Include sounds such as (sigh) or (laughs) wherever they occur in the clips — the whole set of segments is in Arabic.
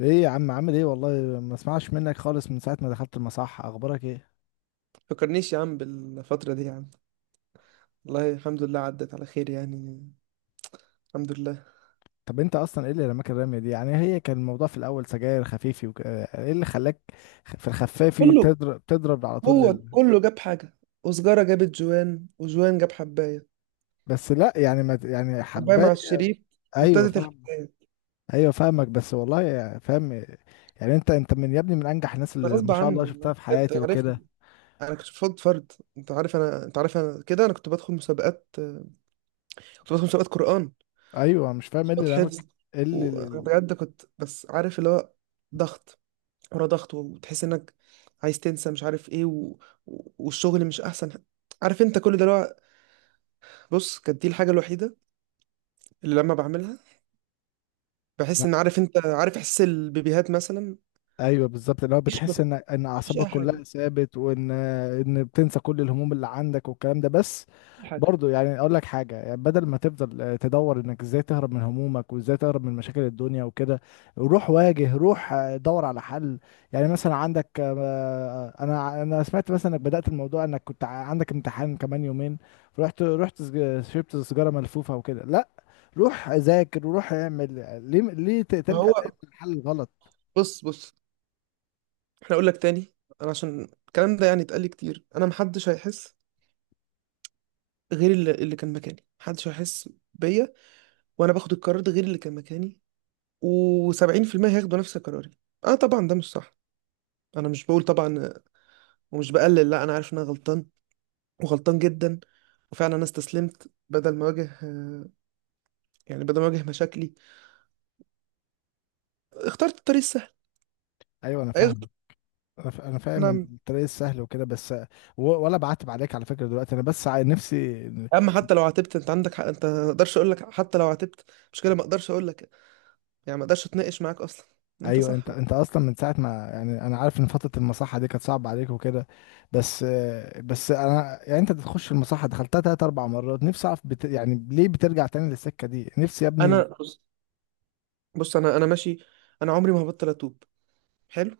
ايه يا عم، عامل ايه؟ والله ما اسمعش منك خالص من ساعة ما دخلت المصح، اخبارك ايه؟ فكرنيش يا عم بالفترة دي يا عم. والله الحمد لله عدت على خير يعني. الحمد لله. طب انت اصلا ايه اللي رماك الرمية دي؟ يعني هي كان الموضوع في الاول سجاير خفيفي وك... آه، ايه اللي خلاك في الخفافي كله، تضرب تضرب على طول هو لل... كله جاب حاجة. وسجارة جابت جوان وجوان جاب حباية. بس لا يعني ما ت- يعني حباية حباية. مع الشريف. ايوه، وابتدت فاهم. الحكاية. ايوه، فاهمك، بس والله يعني فاهم. يعني انت من يا ابني، من انجح الناس ده اللي غصب ما شاء عني الله شفتها والله في انت حياتي وكده. عارفني. انا كنت فاض فرد. انت عارف انا كده انا كنت بدخل مسابقات. كنت بدخل مسابقات قرآن. ايوه، مش فاهم ايه مسابقات اللي رماك؟ حفظ. ايه اللي... وبجد كنت بس عارف اللي هو ضغط ورا ضغط، وتحس انك عايز تنسى مش عارف ايه والشغل مش احسن. عارف انت كل ده اللي هو. بص، كانت دي الحاجة الوحيدة اللي لما بعملها بحس ان، عارف انت، عارف احس البيبيهات مثلا. ايوه، بالظبط اللي هو مفيش بتحس ان مفيش اعصابك اي حاجة. كلها ثابت، وان بتنسى كل الهموم اللي عندك والكلام ده بس. حاجة. برضه يعني اقول لك حاجه، يعني بدل ما تفضل تدور انك ازاي تهرب من همومك وازاي تهرب من مشاكل الدنيا وكده، روح واجه، روح دور على حل. يعني مثلا عندك انا سمعت مثلا انك بدات الموضوع انك عندك امتحان كمان يومين. شربت سيجاره ملفوفه وكده. لا، روح ذاكر وروح اعمل. ليه تلجأ ما هو دايما للحل الغلط؟ بص. احنا اقول لك تاني. انا عشان الكلام ده يعني اتقال لي كتير، انا محدش هيحس غير اللي كان مكاني. محدش هيحس بيا. وانا باخد القرار ده غير اللي كان مكاني، و70% هياخدوا نفس قراري. انا طبعا ده مش صح. انا مش بقول طبعا ومش بقلل، لا انا عارف ان انا غلطان، وغلطان جدا. وفعلا انا استسلمت بدل ما اواجه، يعني بدل ما اواجه مشاكلي. اخترت الطريق السهل. ايوه انا أيوة. فاهم. أنا فاهم ان نعم. الطريق السهل وكده، بس ولا بعتب عليك على فكره، دلوقتي انا بس نفسي... اما حتى لو عاتبت انت عندك حق، انت ما اقدرش اقول لك حتى لو عاتبت. مش كده، ما اقدرش اقول لك. يعني ما اقدرش اتناقش معاك اصلا. انت ايوه، صح. انت اصلا من ساعه ما يعني انا عارف ان فتره المصحه دي كانت صعبه عليك وكده. بس. بس انا يعني انت بتخش المصحه، دخلتها تلات اربع مرات، نفسي اعرف يعني ليه بترجع تاني للسكه دي، نفسي يا انا ابني. بص، انا ماشي. انا عمري ما هبطل اتوب. حلو.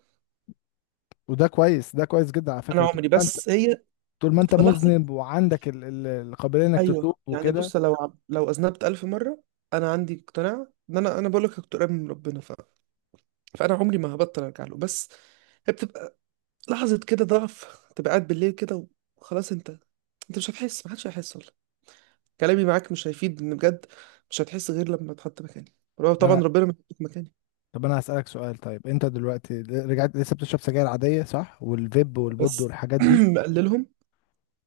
وده كويس، ده كويس جدا على فكره، انا طول عمري، ما انت... بس هي طول ما انت بتبقى لحظه. مذنب وعندك القابليه انك ايوه تتوب يعني وكده. بص، لو لو اذنبت الف مره، انا عندي اقتناع ان انا بقول لك كنت قريب من ربنا فانا عمري ما هبطل ارجع له. بس هي بتبقى لحظه كده ضعف. تبقى قاعد بالليل كده وخلاص. انت، انت مش هتحس، محدش هيحس. كلامي معاك مش هيفيد، لان بجد مش هتحس غير لما تحط مكاني. طبعا ربنا ما يحطك مكاني. طب انا هسألك سؤال، طيب انت دلوقتي رجعت، لسه بتشرب سجاير عادية صح؟ والفيب والبود بس والحاجات دي؟ (clears throat) مقللهم.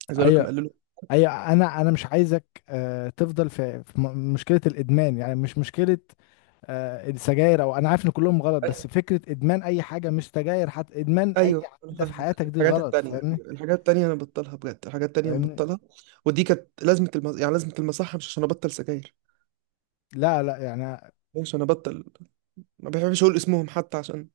عايز اقول لك ايوه. مقللهم. ايوه، انا مش عايزك تفضل مشكلة الادمان، يعني مش مشكلة السجاير، او انا عارف ان كلهم غلط، بس ايوه، فكرة ادمان اي حاجة، مش سجاير حتى، ادمان اي ايوه، انا عادة في فاهمك. حياتك دي الحاجات غلط، التانية، فاهمني؟ الحاجات التانية انا ببطلها بجد، الحاجات التانية أنا فاهمني. ببطلها. ودي كانت يعني لازمة المصحة، مش عشان ابطل سجاير. لا، لا يعني. مش عشان ابطل. ما بحبش اقول اسمهم حتى، عشان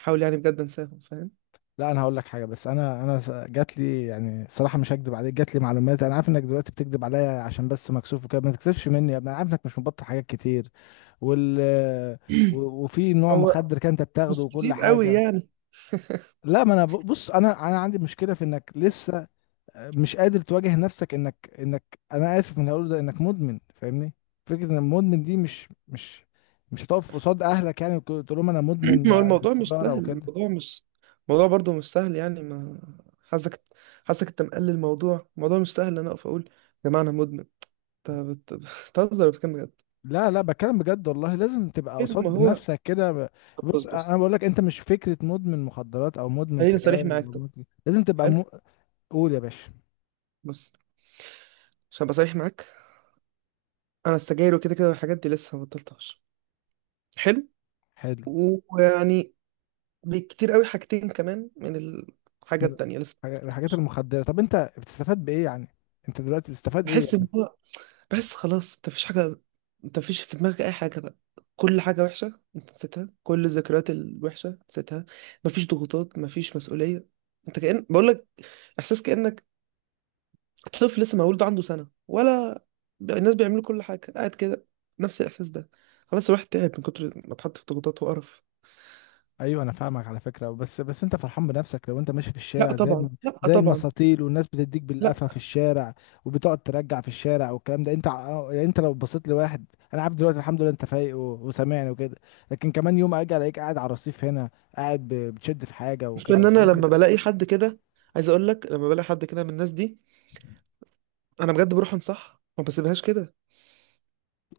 احاول يعني بجد انساهم، فاهم. لا، انا هقول لك حاجه، بس جات لي يعني صراحه، مش هكدب عليك، جات لي معلومات. انا عارف انك دلوقتي بتكدب عليا عشان بس مكسوف وكده، ما تكسفش مني يا ابني، انا عارف انك مش مبطل حاجات كتير وال (clears throat) وفي نوع هو مخدر كان انت بتاخده مش وكل كتير قوي حاجه. يعني. لا، ما انا ب- بص، انا عندي مشكله في انك لسه مش قادر تواجه نفسك، انك انا اسف من اللي هقوله ده، انك مدمن، فاهمني؟ فكره ان المدمن دي مش مش هتقف قصاد اهلك يعني وتقول لهم انا (clears throat) مدمن، ما هو الموضوع مش سيجاره سهل، وكده. الموضوع مش... الموضوع برضه مش سهل يعني. ما حاسك حاسك انت مقلل الموضوع، الموضوع مش سهل. انا اقف اقول يا جماعه انا مدمن؟ انت بت- بتهزر وبتتكلم بجد؟ لا، لا، بتكلم بجد، والله لازم تبقى طيب ما قصاد هو. نفسك كده طب بص بص، انا بص بقول لك انت مش فكره مدمن مخدرات او مدمن خليني صريح سجاير أو معاك، طب. مدمن- لازم تبقى حلو. م... قول يا باشا. بص، عشان ابقى صريح معاك، انا السجاير وكده كده والحاجات دي لسه ما بطلتهاش. حلو. حلو. ويعني بكتير قوي، حاجتين كمان من الحاجه من التانية لسه ما الحاجات بطلتهاش. المخدره، طب انت بتستفاد بايه يعني؟ انت دلوقتي بتستفاد ايه؟ بحس ان هو، بس خلاص، انت مفيش حاجة. انت مفيش في دماغك اي حاجة بقى. كل حاجة وحشة انت نسيتها، كل الذكريات الوحشة نسيتها. مفيش ضغوطات، مفيش مسؤولية. انت كأن، بقولك احساس كأنك طفل لسه مولود عنده سنة، ولا الناس بيعملوا كل حاجة قاعد كده. نفس الاحساس ده. خلاص الواحد تعب من كتر ما اتحط في ضغوطات وقرف. ايوه، انا فاهمك على فكره، بس انت فرحان بنفسك لو انت ماشي في لا الشارع زي طبعا، لا زي طبعا. المساطيل، والناس بتديك لا، بالقفا في الشارع، وبتقعد ترجع في الشارع والكلام ده، يعني انت لو بصيت لواحد. انا عارف دلوقتي الحمد لله انت فايق وسامعني وكده، لكن كمان يوم اجي الاقيك قاعد على الرصيف هنا، قاعد بتشد في حاجه مش ان وكده انا يا ابني، لما بلاقي حد كده. عايز اقول لك لما بلاقي حد كده من الناس دي، انا بجد بروح انصح، ما بسيبهاش كده.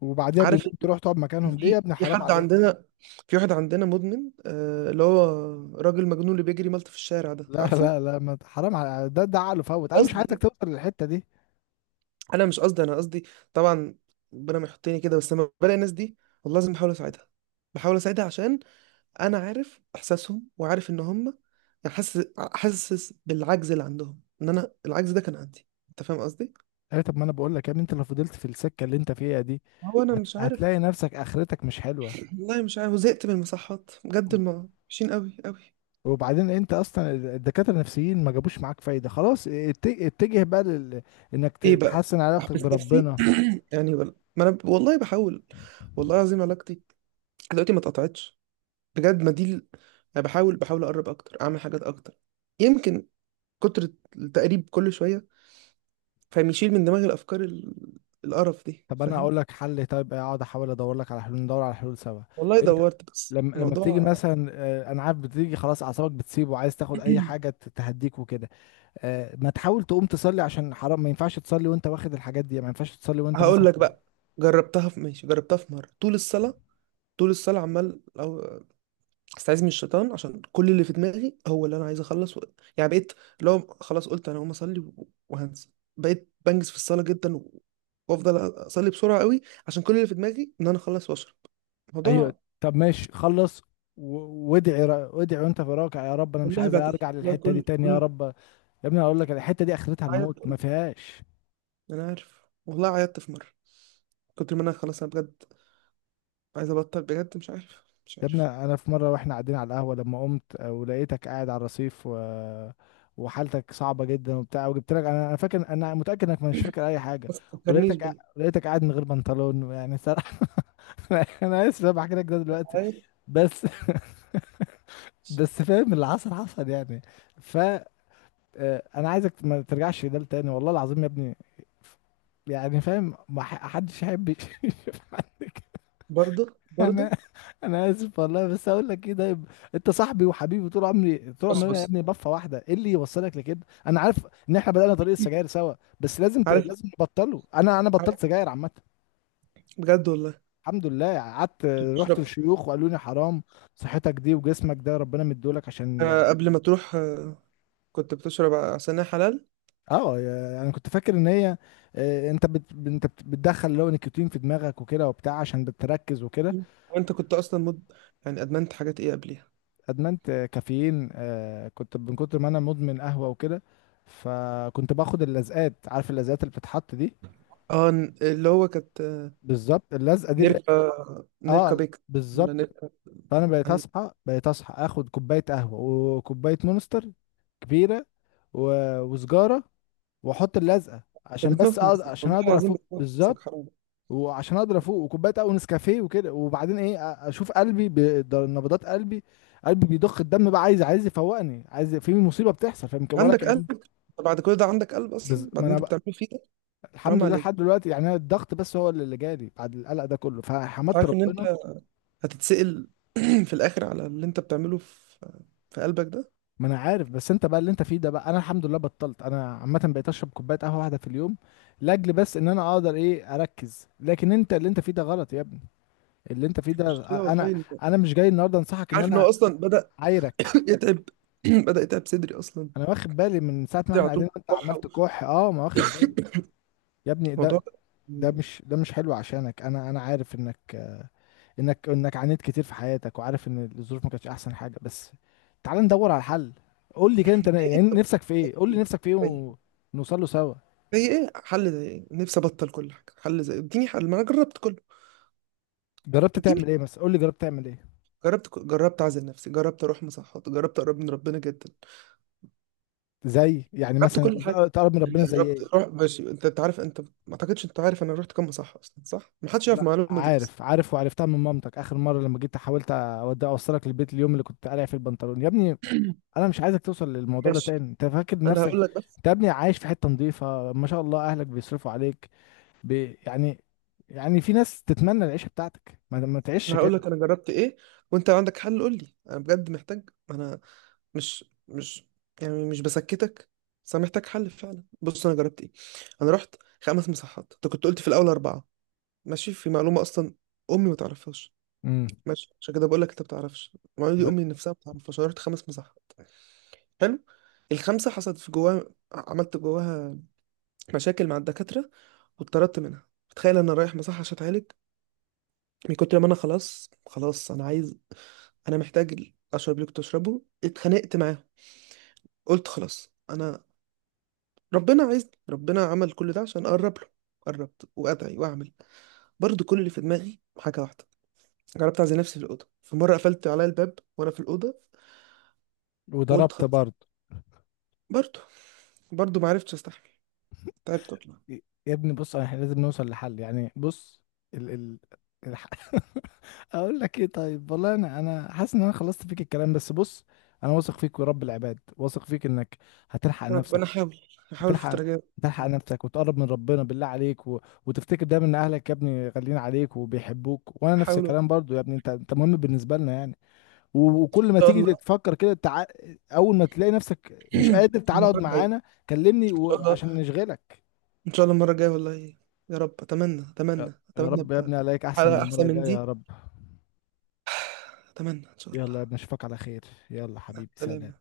وبعديها بيوم عارف. تروح تقعد كان مكانهم، ليه يا في ابني؟ في حرام حد عليك. عندنا. في واحد عندنا مدمن، اللي هو راجل مجنون اللي بيجري ملط في الشارع ده، لا، عارفه. لا، لا، ما ت- حرام على ده، ده عقله فوت، انا مش قصدي عايزك لا، توصل للحته دي. انا مش قصدي، انا قصدي طبعا ربنا ما يحطني كده. بس لما بلاقي الناس دي، والله لازم بحاول اساعدها. بحاول اساعدها عشان انا عارف احساسهم، وعارف ان هم، يعني حاسس، حاسس بالعجز اللي عندهم، ان انا العجز ده كان عندي، انت فاهم قصدي. ايه، طب ما انا بقول لك يا ابني، انت لو فضلت في السكه اللي انت فيها دي هو انا مش عارف. هتلاقي نفسك اخرتك مش حلوه. (clears throat) والله مش عارف، وزهقت من المصحات بجد، وحشين قوي قوي. وبعدين انت اصلا الدكاتره النفسيين ما جابوش معاك فايده، خلاص اتجه بقى لل... انك ايه بقى، تحسن علاقتك احبس نفسي؟ بربنا. (clears throat) يعني ولا، ما انا والله بحاول. والله العظيم علاقتي دلوقتي ما اتقطعتش بجد. ما دي ال- انا بحاول اقرب اكتر، اعمل حاجات اكتر. يمكن كتر التقريب كل شويه، فاهم، يشيل من دماغي الافكار القرف دي، طب انا فاهم. اقول لك حل، طيب اقعد احاول ادور لك على حلول، ندور على حلول سوا. والله انت دورت، بس لما بتيجي الموضوع. مثلا انا عارف بتيجي خلاص اعصابك بتسيب وعايز تاخد اي حاجه (clears throat) تهديك وكده. ما تحاول تقوم تصلي عشان حرام، ما ينفعش تصلي وانت واخد الحاجات دي، ما ينفعش تصلي وانت هقول مثلا... لك بقى، جربتها في، ماشي، جربتها في مره. طول الصلاه، طول الصلاه عمال استعيذ من الشيطان، عشان كل اللي في دماغي هو اللي انا عايز اخلص يعني بقيت. لو خلاص قلت انا هقوم اصلي وهنسى. بقيت بنجز في الصلاه جدا وافضل اصلي بسرعه قوي، عشان كل اللي في دماغي ان انا اخلص واشرب (laughs) ايوه. الموضوع. طب ماشي، خلص، وادعي وانت في راكع: يا رب انا مش والله عايز بدعي ارجع والله، للحته دي كل تاني، يا رب. يا ابني اقول لك، الحته دي اخرتها عيط، الموت ما فيهاش. انا عارف، والله عيطت في مره. كنت، ما انا خلاص، انا بجد عايز ابطل بجد، مش عارف، مش يا ابني، عارف. انا في مره واحنا قاعدين على القهوه لما قمت ولقيتك قاعد على الرصيف و... وحالتك صعبه جدا وبتاع وجبت لك، انا فاكر انا متاكد انك مش فاكر اي حاجه، بس ما تفكرنيش بال. لقيتك قاعد من غير بنطلون يعني، صراحه. (laughs) انا اسف إن انا بحكي لك ده دلوقتي، بس. بس فاهم، اللي حصل حصل يعني، ف آه، انا عايزك ما ترجعش ده تاني والله العظيم يا ابني. يعني فاهم، ما حدش يحب يشوف (laughs) عندك. برضه، انا برضه. (laughs) انا اسف والله، بس اقول لك ايه ده انت صاحبي وحبيبي طول عمري، طول بص، عمرنا يا بص. ابني، بفه واحده ايه اللي يوصلك لكده؟ انا عارف ان احنا بدأنا طريق السجاير سوا، بس عارف، لازم نبطله، انا عارف. بطلت سجاير عامه، بجد والله. الحمد لله، قعدت، رحت بتشرب، للشيوخ وقالوا لي حرام. صحتك دي وجسمك ده ربنا مديهولك عشان... قبل ما تروح، كنت بتشرب عصير حلال. اه، انا كنت فاكر ان هي بتدخل اللي هو نيكوتين في دماغك وكده وبتاع عشان بتركز وكده. وانت كنت اصلا يعني ادمنت حاجات ايه قبليها؟ ادمنت كافيين، كنت من كتر ما انا مدمن قهوه وكده، فكنت باخد اللزقات، عارف اللزقات اللي بتتحط دي؟ اه، اللي هو كانت بالظبط اللزقه دي اللي... نيركا. نيركا اه، بيك. ولا بالظبط. نيركا. فانا بقيت ايوه اصحى، بقيت اصحى اخد كوبايه قهوه، وكوبايه مونستر كبيره، و... وسجاره، واحط اللزقه انت عشان بس بتموت أقدر... نفسك، عشان والله اقدر العظيم افوق بتموت بالظبط، نفسك، حرام. وعشان اقدر افوق، وكوبايه قهوه نسكافيه وكده، وبعدين ايه اشوف قلبي ب... ده نبضات قلبي، قلبي بيضخ الدم، بقى عايز يفوقني، عايز في مصيبه بتحصل، فاهم ولا عندك قلب؟ كأن... انت بعد كل ده عندك قلب اصلا؟ ما بعدين انا انت بقى... بتعمله فيه ده. الحمد حرام لله عليك. لحد دلوقتي يعني، أنا الضغط بس هو اللي جالي بعد القلق ده كله، انت فحمدت عارف ان انت ربنا. هتتسأل (clears throat) في الاخر على اللي انت بتعمله في قلبك ده. ما انا عارف، بس انت بقى اللي انت فيه ده، بقى انا الحمد لله بطلت، انا عامه بقيت اشرب كوبايه قهوه واحده في اليوم، لاجل بس ان انا اقدر ايه اركز، لكن انت اللي انت فيه ده غلط يا ابني، اللي انت فيه ده... مشكله والله انا انت. انا مش جاي النهارده انصحك ان عارف ان انا هو اصلا بدأ عايرك. (clears throat) يتعب. (clears throat) بدأ يتعب صدري اصلا. انا واخد بالي من ساعه ما صدري احنا على قاعدين طول وانت عمال كحه، تكح، اه، ما واخد بالي يا ابني، الموضوع ده ده. ده مش حلو عشانك، انا عارف انك انك عانيت كتير في حياتك، وعارف ان الظروف ما كانتش احسن حاجه، بس تعال ندور على الحل. قول لي كده، إيه؟ يعني نفسك في ايه؟ قول لي نفسك في ايه زي، ونوصل له سوا. ايه حل؟ زي ايه نفسي ابطل كل حاجه؟ حل زي ايه؟ اديني حل، ما انا جربت كله. جربت اديني. تعمل ايه مثلا؟ قول لي جربت تعمل ايه. جربت جربت اعزل نفسي، جربت اروح مصحات، جربت اقرب من ربنا جدا. زي يعني جربت مثلا كل حاجه. تقرب من يعني ربنا زي جربت ايه؟ اروح، ماشي، انت، عارف، انت ما اعتقدش انت عارف انا رحت كام مصحه اصلا، صح. ما حدش يعرف لا، المعلومه دي اصلا. عارف عارف، وعرفتها من مامتك اخر مره لما جيت حاولت اودي اوصلك البيت اليوم اللي كنت قارع في البنطلون يا ابني. انا مش عايزك توصل للموضوع ده ماشي، تاني، انت فاكر انا نفسك... هقول لك بس. انت يا ابني عايش في حته نظيفه، ما شاء الله، اهلك بيصرفوا عليك، ب... يعني، يعني في ناس تتمنى العيشة بتاعتك، ما تعيش انا كده. هقول لك انا جربت ايه، وانت لو عندك حل قول لي، انا بجد محتاج. انا مش يعني مش بسكتك. بس انا محتاج حل فعلا. بص، انا جربت ايه. انا رحت خمس مساحات. انت كنت قلت في الاول اربعه. ماشي، في معلومه اصلا امي ما تعرفهاش. امم. ماشي، عشان كده بقول لك انت ما بتعرفش المعلومه ب... دي، امي نفسها ما تعرفهاش. انا رحت خمس مساحات. حلو. الخمسه حصلت في جواها، عملت جواها مشاكل مع الدكاتره، واتطردت منها. تخيل، انا رايح مساحه عشان اتعالج، من كتر ما انا خلاص، خلاص انا عايز، انا محتاج اشرب اللي كنت اشربه، اتخانقت معاهم. قلت خلاص انا، ربنا عايز، ربنا عمل كل ده عشان اقرب له. قربت وادعي واعمل، برضو كل اللي في دماغي حاجه واحده. جربت اعزل نفسي في الاوضه، في مره قفلت عليا الباب وانا في الاوضه وقلت وضربت خلاص. برضه. برضو، برضو ما عرفتش استحمل. تعبت والله. يا ابني، بص، احنا لازم نوصل لحل يعني، بص. ال... ال... الح... (laughs) اقول لك ايه، طيب والله، انا حاسس ان انا خلصت فيك الكلام، بس بص. انا واثق فيك ورب العباد، واثق فيك انك هتلحق ربنا، نفسك، احاول الفتره هتلحق، الجايه. هتلحق نفسك وتقرب من ربنا بالله عليك، و... وتفتكر دايما ان اهلك يا ابني غاليين عليك وبيحبوك، وانا نفس احاول ان الكلام برضو يا ابني، انت مهم بالنسبة لنا يعني. وكل ما شاء تيجي الله. تفكر كده اول ما تلاقي نفسك مش (clears throat) قادر تعالى المره اقعد الجايه، معانا، ان كلمني شاء و... الله. عشان نشغلك. ان شاء الله المره الجايه والله. يا رب، اتمنى يا اتمنى يا اتمنى رب يا ابقى ابني، عليك احسن من حلقه المره احسن من الجايه، يا دي. رب. اتمنى ان شاء يلا يا الله. ابني، اشوفك على خير. يلا مع حبيبي، سلام. السلامه.